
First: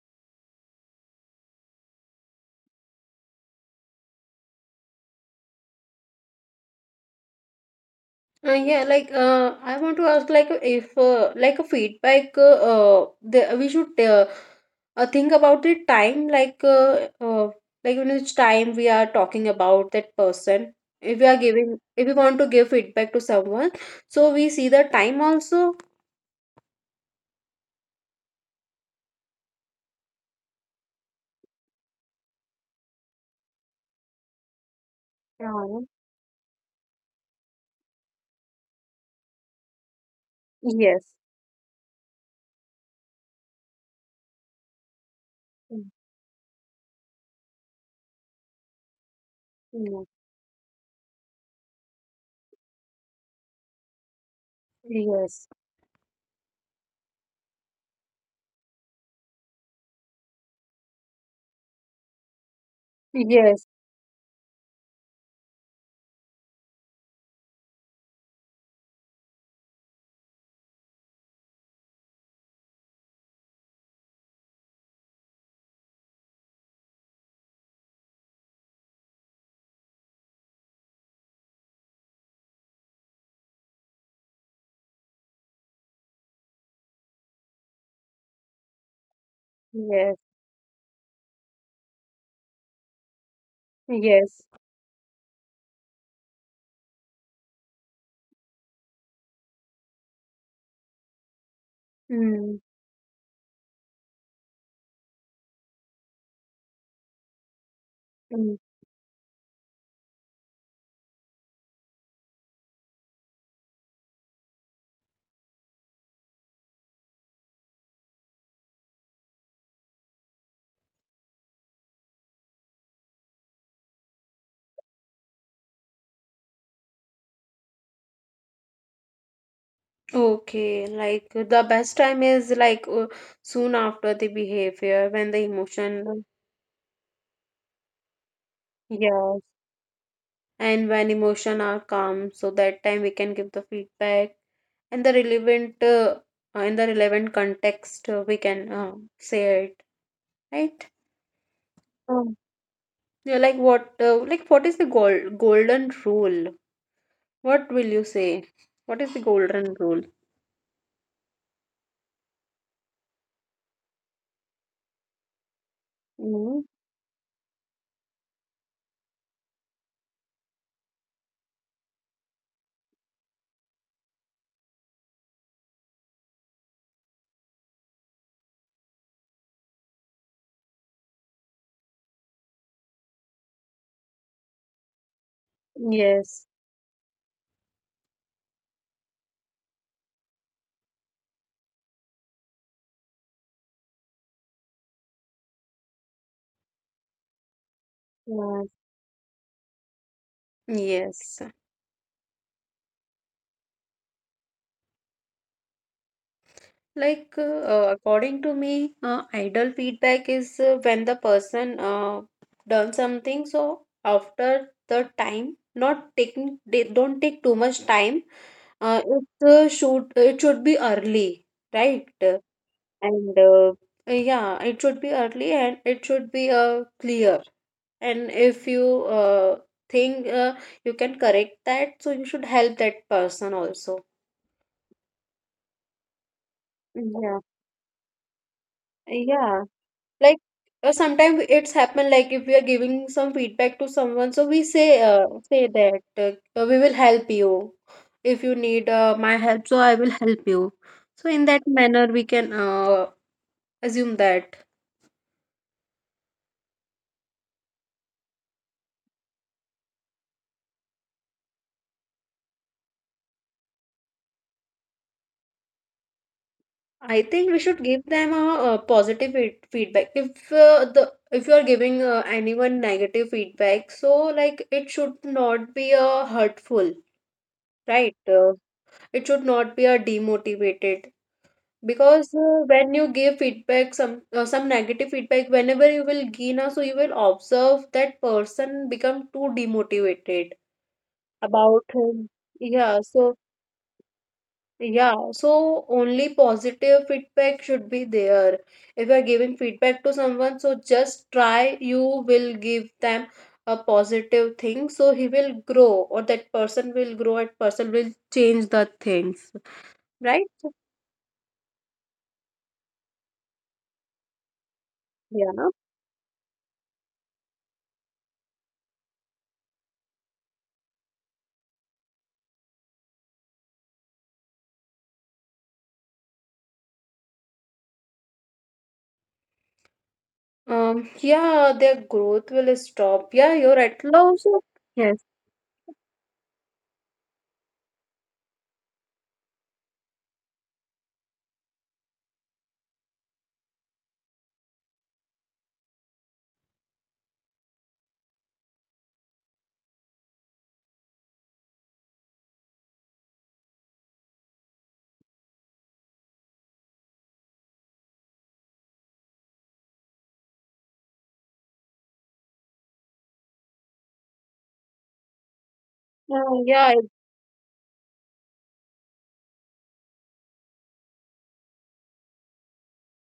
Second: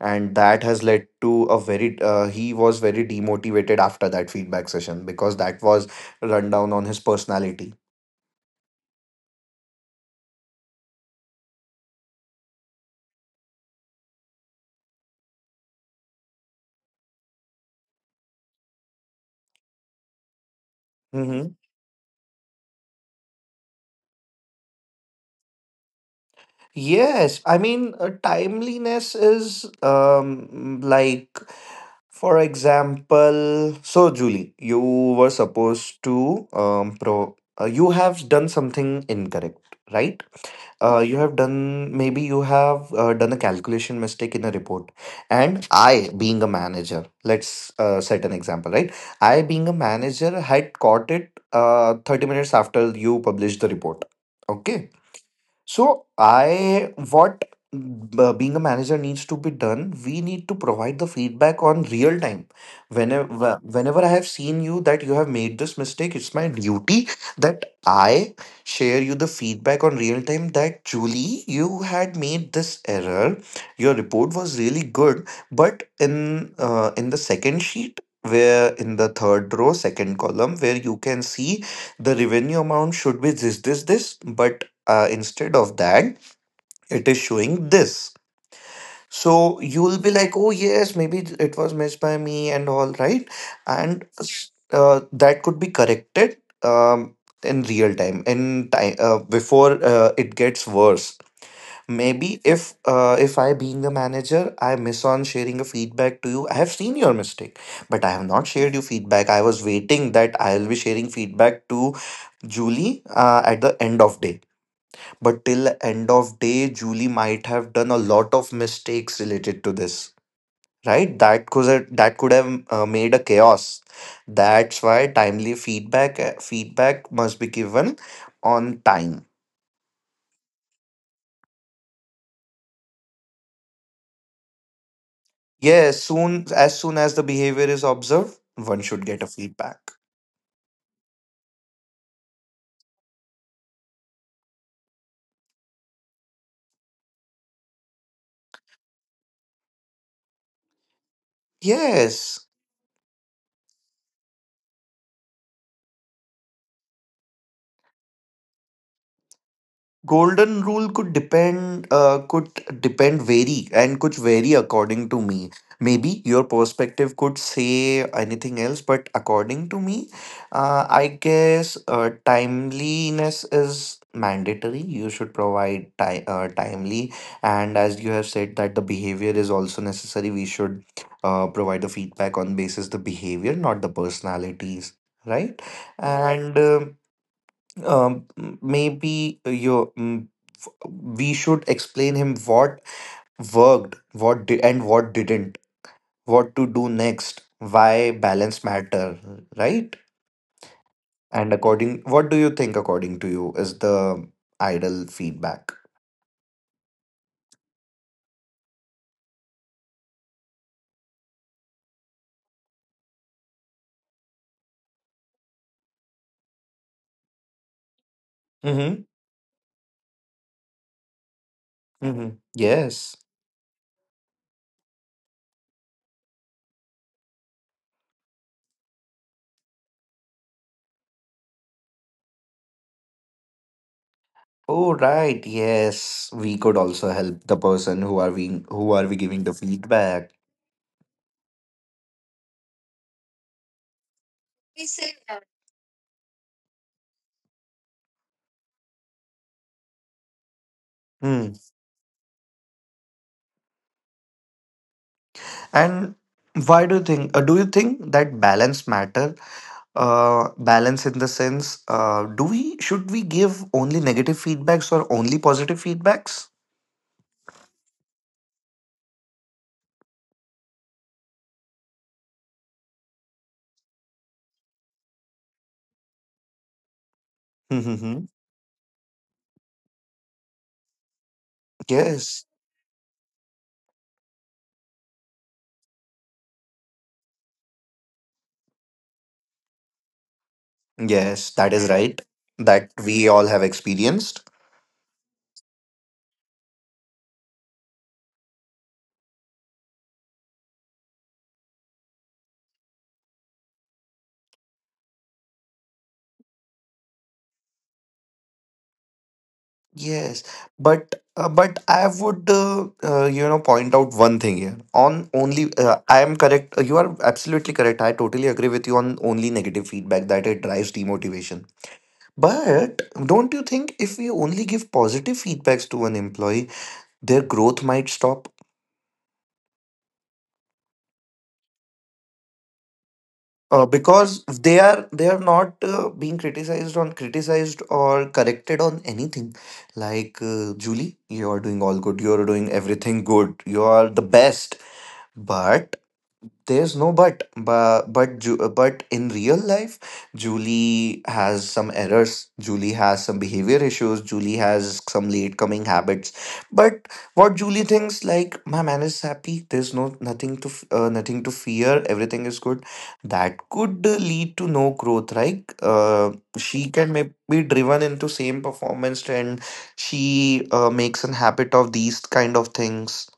[SPEAKER 2] and that has led to a very, he was very demotivated after that feedback session, because that was rundown on his personality.
[SPEAKER 1] Yeah, like I want to ask, like if like a feedback, we should think about the time, like in which time we are talking about that person. If we are
[SPEAKER 2] Hmm.
[SPEAKER 1] giving, if we want to give feedback to someone, so we see the time also.
[SPEAKER 2] Yes, I mean, timeliness is, um, like for example, so Julie, you were
[SPEAKER 1] Yeah.
[SPEAKER 2] supposed to pro you have done something incorrect, right?
[SPEAKER 1] Yes.
[SPEAKER 2] You have done, maybe you have done a calculation mistake in a report, and I,
[SPEAKER 1] Mm,
[SPEAKER 2] being a manager, let's set an example, right? I, being a
[SPEAKER 1] mm,
[SPEAKER 2] manager, had caught it 30 minutes after you published the report. Okay.
[SPEAKER 1] yes.
[SPEAKER 2] So being a manager needs to be done, we need to provide the feedback on real time. Whenever
[SPEAKER 1] Yes.
[SPEAKER 2] whenever I have seen you that you have made this mistake, it's my duty that I share you the feedback on real time, that Julie, you had made this error. Your report was really good, but in, in the second sheet, where in the third row second column, where you can see the revenue amount should be this this this, but instead of that, it is showing this. So you will be
[SPEAKER 1] Yes.
[SPEAKER 2] like, oh yes, maybe it was missed by me and all right. And
[SPEAKER 1] Yes.
[SPEAKER 2] that could be corrected, um, in real time, in time, before it gets worse. Maybe
[SPEAKER 1] Mm.
[SPEAKER 2] if, if I being the manager, I miss on sharing a feedback to you. I have seen your mistake, but I have not
[SPEAKER 1] mm.
[SPEAKER 2] shared you feedback. I was waiting that I will be sharing feedback to Julie, at the end of day. But till end of day, Julie might have done a lot of mistakes related to this, right? That could have, made a chaos. That's why timely feedback must be given on time.
[SPEAKER 1] Okay, like the best time is like soon after the behavior when the
[SPEAKER 2] Yes,
[SPEAKER 1] emotion,
[SPEAKER 2] soon as the behavior is observed, one should get a
[SPEAKER 1] yes,
[SPEAKER 2] feedback.
[SPEAKER 1] and when emotion are calm, so that time we can give the feedback and the relevant in the relevant context we can say it, right? Um,
[SPEAKER 2] Yes.
[SPEAKER 1] yeah, like what is the golden rule? What will you say? What is the golden rule?
[SPEAKER 2] Golden rule could depend vary and could vary according to me. Maybe your
[SPEAKER 1] Mm-hmm.
[SPEAKER 2] perspective could say anything else, but according to me, I guess timeliness is mandatory. You should timely, and as you have said, that the behavior is also necessary. We should provide the feedback on basis the behavior, not the personalities. Right.
[SPEAKER 1] Yes.
[SPEAKER 2] And, um, maybe your mm, we should explain him what worked, what did and what didn't, what to do next, why balance
[SPEAKER 1] Yes.
[SPEAKER 2] matter. Right.
[SPEAKER 1] Yes.
[SPEAKER 2] And, according, what do you think, according to you, is the ideal feedback?
[SPEAKER 1] Like, according to me, idle feedback is when the person done something. So after the time, not taking, they don't take too much time.
[SPEAKER 2] Mm-hmm.
[SPEAKER 1] It should it should be early, right?
[SPEAKER 2] Mm-hmm. Yes.
[SPEAKER 1] And yeah, it should be early and it should be clear. And if you think you can correct that, so you should help that person also.
[SPEAKER 2] Oh right, yes, we could also
[SPEAKER 1] Yeah,
[SPEAKER 2] help the person who are we, who are we giving the
[SPEAKER 1] yeah.
[SPEAKER 2] feedback.
[SPEAKER 1] Like sometimes it's happened like if we are giving some feedback to someone, so we
[SPEAKER 2] Hmm.
[SPEAKER 1] say that we will help you if you need my help, so I will help you. So in that manner, we can assume that.
[SPEAKER 2] And why do you think, do you think that balance matter? Uh, balance in the sense, do we should we give only negative feedbacks or only positive feedbacks?
[SPEAKER 1] I think we should give them a, positive feedback. If the if you are giving anyone negative feedback, so like it should not be a hurtful,
[SPEAKER 2] Mm-hmm.
[SPEAKER 1] right? It should not be a demotivated because
[SPEAKER 2] Yes,
[SPEAKER 1] when you give feedback some negative feedback whenever you will give now so you will observe that person become too demotivated
[SPEAKER 2] yes, that
[SPEAKER 1] about
[SPEAKER 2] is right,
[SPEAKER 1] him,
[SPEAKER 2] that
[SPEAKER 1] yeah,
[SPEAKER 2] we
[SPEAKER 1] so
[SPEAKER 2] all have experienced.
[SPEAKER 1] yeah so only positive feedback should be there. If you are giving feedback to someone, so just try you will give them a positive thing, so he will grow or that person will grow and person will change the things,
[SPEAKER 2] Yes,
[SPEAKER 1] right. So
[SPEAKER 2] but I would, you know, point out one thing here. On only
[SPEAKER 1] yeah.
[SPEAKER 2] I am correct, you are absolutely correct, I totally agree with you, on only negative feedback, that it drives demotivation. But don't you think if we only give positive feedbacks to an employee, their growth might stop?
[SPEAKER 1] Yeah, their growth will stop. Yeah, you're right. And
[SPEAKER 2] Because
[SPEAKER 1] also,
[SPEAKER 2] they are,
[SPEAKER 1] yes.
[SPEAKER 2] they are not being criticized or corrected on anything. Like, Julie, you are doing all good, you are doing everything good, you are the best. But there's no but, but in real life, Julie has some errors. Julie has some behavior issues. Julie has some late coming habits. But what Julie thinks, like my man is happy. There's nothing to fear. Everything is good. That could, lead to no growth. Right?
[SPEAKER 1] Uh,
[SPEAKER 2] She
[SPEAKER 1] yeah, it-
[SPEAKER 2] can maybe be driven into same performance, and she, makes an habit of these kind of things.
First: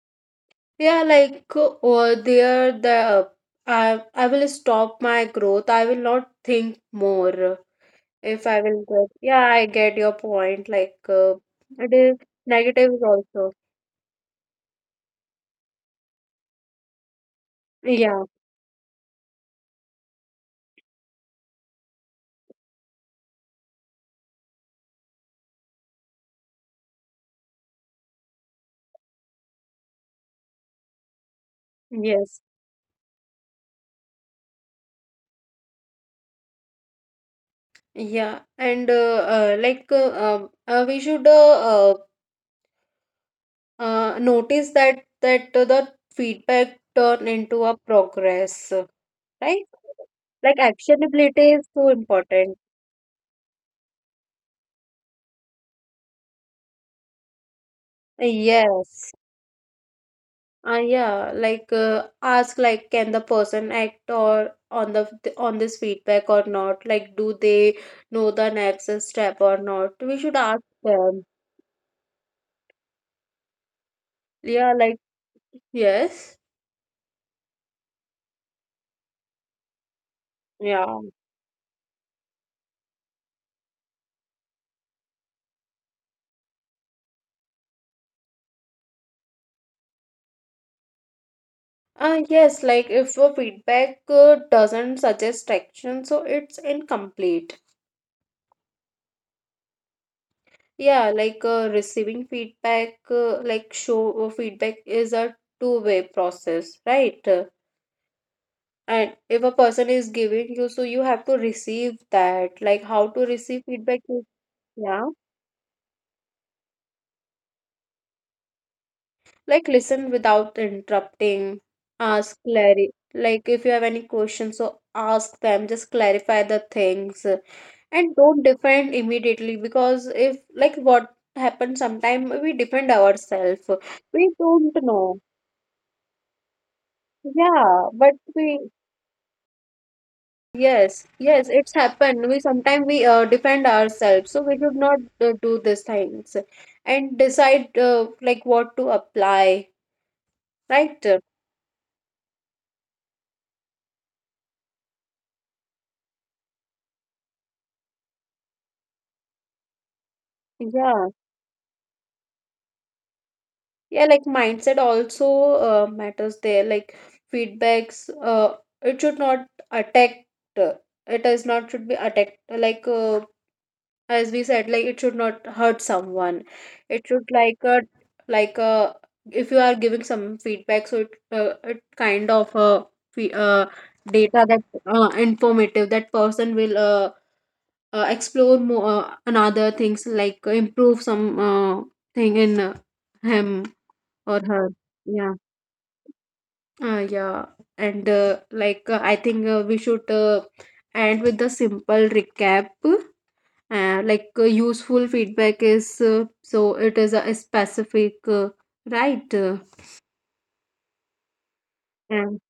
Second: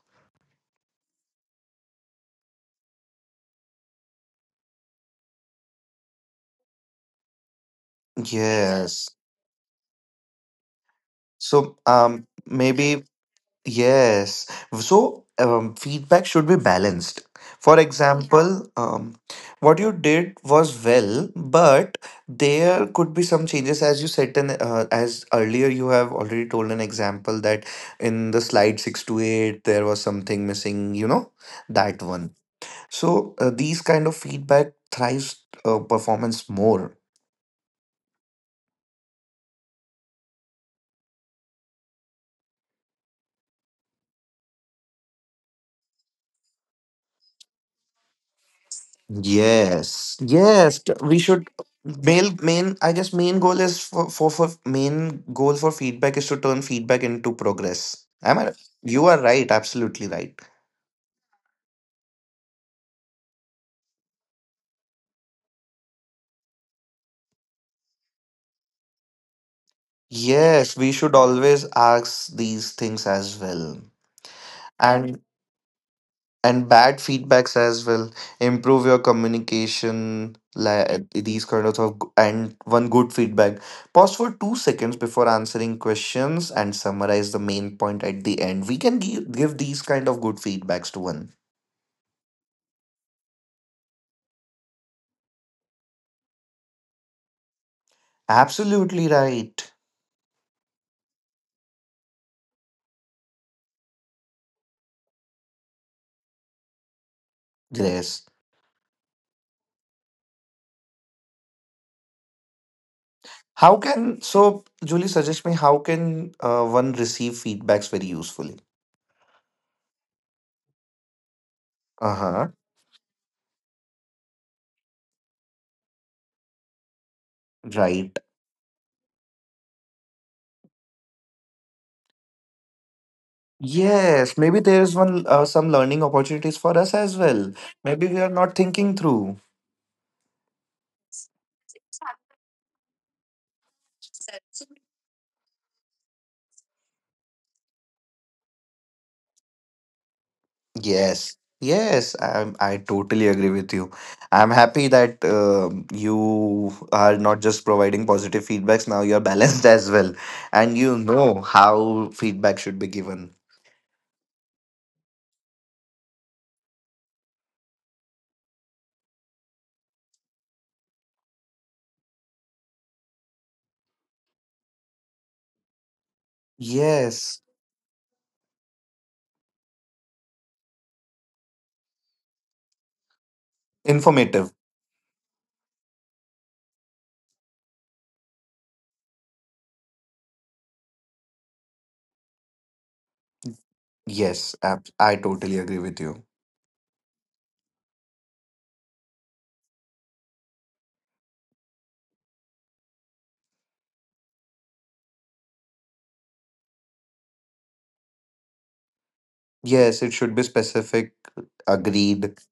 [SPEAKER 1] yeah, like or there the I will stop my growth. I will not think more if I will
[SPEAKER 2] Yes.
[SPEAKER 1] get. Yeah, I get your point. Like
[SPEAKER 2] So,
[SPEAKER 1] it is negative
[SPEAKER 2] maybe
[SPEAKER 1] is also.
[SPEAKER 2] yes. So, feedback should be balanced. For, yeah,
[SPEAKER 1] Yeah.
[SPEAKER 2] example, what you did was well, but there could be some changes, as you said, and, as earlier you have already told an example that in the slide six to eight there was something missing. You know that one.
[SPEAKER 1] Yes.
[SPEAKER 2] So, these kind of feedback thrives, performance more.
[SPEAKER 1] Yeah, and like we should notice that the feedback turn into a progress, right?
[SPEAKER 2] Yes,
[SPEAKER 1] Like
[SPEAKER 2] yes. We should,
[SPEAKER 1] actionability is so
[SPEAKER 2] mail
[SPEAKER 1] important.
[SPEAKER 2] main, I guess main goal is for main goal for feedback is to turn feedback into progress. Am I? You
[SPEAKER 1] Yes.
[SPEAKER 2] are right. Absolutely right.
[SPEAKER 1] Yeah, like ask like can the person act or on the on this feedback or not? Like do they know the next step or not? We should ask
[SPEAKER 2] Yes, we should
[SPEAKER 1] them.
[SPEAKER 2] always ask these things as well.
[SPEAKER 1] Yeah, like yes.
[SPEAKER 2] And bad feedbacks as well, improve your communication,
[SPEAKER 1] Yeah.
[SPEAKER 2] like these kind of and one good feedback, pause for 2 seconds before answering questions and summarize the main point at the end. We can give, give these kind of good feedbacks to one.
[SPEAKER 1] Yes, like if a feedback doesn't suggest action, so it's incomplete.
[SPEAKER 2] Absolutely right.
[SPEAKER 1] Yeah, like receiving feedback, like show feedback is a two-way process, right?
[SPEAKER 2] Yes,
[SPEAKER 1] And if a person is giving you, so you have to receive that. Like how to receive
[SPEAKER 2] how
[SPEAKER 1] feedback
[SPEAKER 2] can,
[SPEAKER 1] is,
[SPEAKER 2] so
[SPEAKER 1] yeah,
[SPEAKER 2] Julie, suggest me how can, one receive feedbacks very usefully?
[SPEAKER 1] like listen without interrupting, ask
[SPEAKER 2] Uh-huh.
[SPEAKER 1] clarity. Like if you have any questions, so ask them, just clarify the things. And
[SPEAKER 2] Right.
[SPEAKER 1] don't defend immediately because if like what happens sometime we defend ourselves, we
[SPEAKER 2] Yes, maybe
[SPEAKER 1] don't
[SPEAKER 2] there's
[SPEAKER 1] know.
[SPEAKER 2] one, some learning opportunities for us as well.
[SPEAKER 1] Yeah,
[SPEAKER 2] Maybe
[SPEAKER 1] but
[SPEAKER 2] we are not
[SPEAKER 1] we
[SPEAKER 2] thinking through.
[SPEAKER 1] yes, yes, it's happened. We sometimes we defend ourselves, so we should not do these things and decide like what to apply, right?
[SPEAKER 2] Yes. Yes, I totally agree with you. I'm happy that, um, you are not just providing positive feedbacks, now you're balanced (laughs) as well, and you
[SPEAKER 1] Yeah,
[SPEAKER 2] know how feedback should be given.
[SPEAKER 1] yeah, like mindset also matters there. Like feedbacks, it should not attack. uh, It is not should be attacked. Like as we said like it should not hurt someone. It should
[SPEAKER 2] Yes,
[SPEAKER 1] like a if you are giving some feedback so it kind of fe- uh, data
[SPEAKER 2] informative.
[SPEAKER 1] that informative, that person will explore more another things like improve some thing in him or
[SPEAKER 2] Yes,
[SPEAKER 1] her.
[SPEAKER 2] I
[SPEAKER 1] Yeah.
[SPEAKER 2] totally agree with you.
[SPEAKER 1] Yeah, and like I think we should end with the simple recap, like useful feedback is so it is a specific, uh, right,
[SPEAKER 2] Yes, it should be specific, agreed.
[SPEAKER 1] and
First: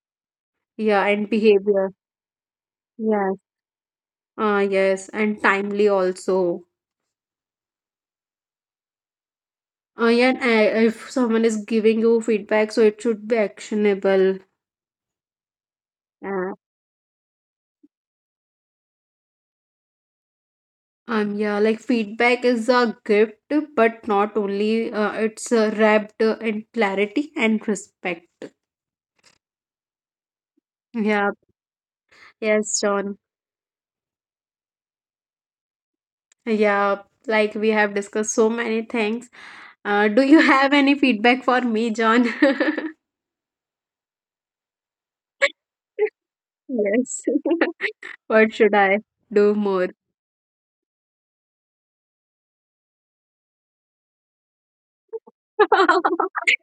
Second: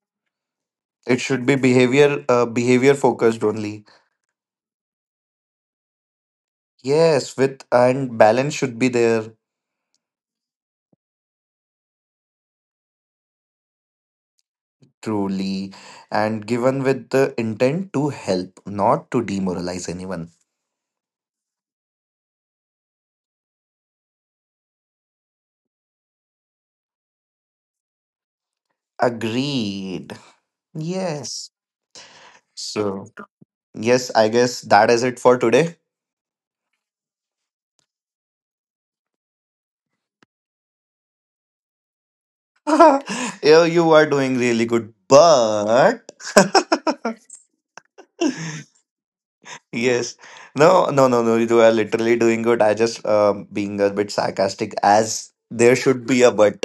[SPEAKER 1] yeah
[SPEAKER 2] It
[SPEAKER 1] and
[SPEAKER 2] should be
[SPEAKER 1] behavior.
[SPEAKER 2] behavior
[SPEAKER 1] Yes.
[SPEAKER 2] focused only.
[SPEAKER 1] Yes, and timely also.
[SPEAKER 2] Yes, with and balance should be there.
[SPEAKER 1] Yeah, and if someone is giving you feedback so it should be actionable.
[SPEAKER 2] Truly. And
[SPEAKER 1] uh,
[SPEAKER 2] given with the intent to help, not to demoralize anyone.
[SPEAKER 1] um yeah, like feedback is a gift but not only it's wrapped in clarity and respect.
[SPEAKER 2] Agreed.
[SPEAKER 1] Yeah,
[SPEAKER 2] Yes.
[SPEAKER 1] yes,
[SPEAKER 2] So,
[SPEAKER 1] John.
[SPEAKER 2] yes, I guess that is it for today.
[SPEAKER 1] Yeah, like we have discussed so many things. Do you have any feedback for me, John? (laughs)
[SPEAKER 2] (laughs) Yeah, you are doing really good, but
[SPEAKER 1] Yes. (laughs) What
[SPEAKER 2] (laughs)
[SPEAKER 1] should I do more?
[SPEAKER 2] yes, no, no, no, no, you are literally doing good. I just, being a bit sarcastic, as there
[SPEAKER 1] (laughs)
[SPEAKER 2] should be a but.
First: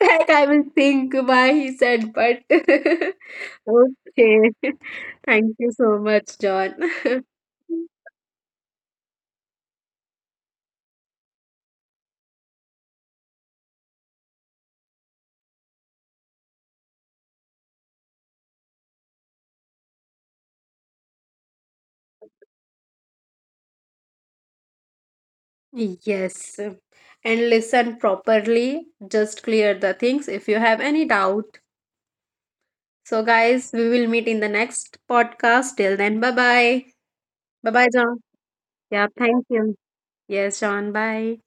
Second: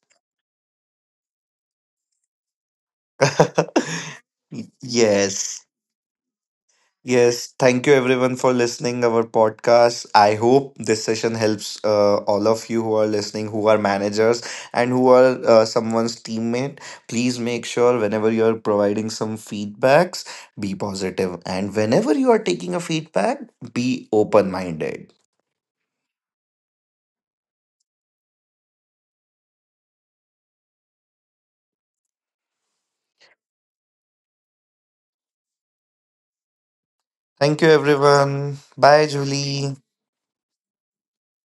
[SPEAKER 1] That I will think why he said, but (laughs) okay.
[SPEAKER 2] (laughs)
[SPEAKER 1] (laughs) Thank
[SPEAKER 2] Yes.
[SPEAKER 1] you so much, John. (laughs)
[SPEAKER 2] Yes, thank you everyone for listening our podcast. I hope this session helps, all of you who are listening, who are managers and who are, someone's teammate. Please make sure whenever you are providing some feedbacks, be positive, and whenever you are taking a feedback, be open minded.
[SPEAKER 1] Yes. And listen properly. Just clear the things if you have any doubt. So, guys, we will meet in the next podcast. Till then, bye bye.
[SPEAKER 2] Thank
[SPEAKER 1] Bye
[SPEAKER 2] you
[SPEAKER 1] bye, John.
[SPEAKER 2] everyone.
[SPEAKER 1] Yeah,
[SPEAKER 2] Bye,
[SPEAKER 1] thank you.
[SPEAKER 2] Julie.
[SPEAKER 1] Yes, John. Bye.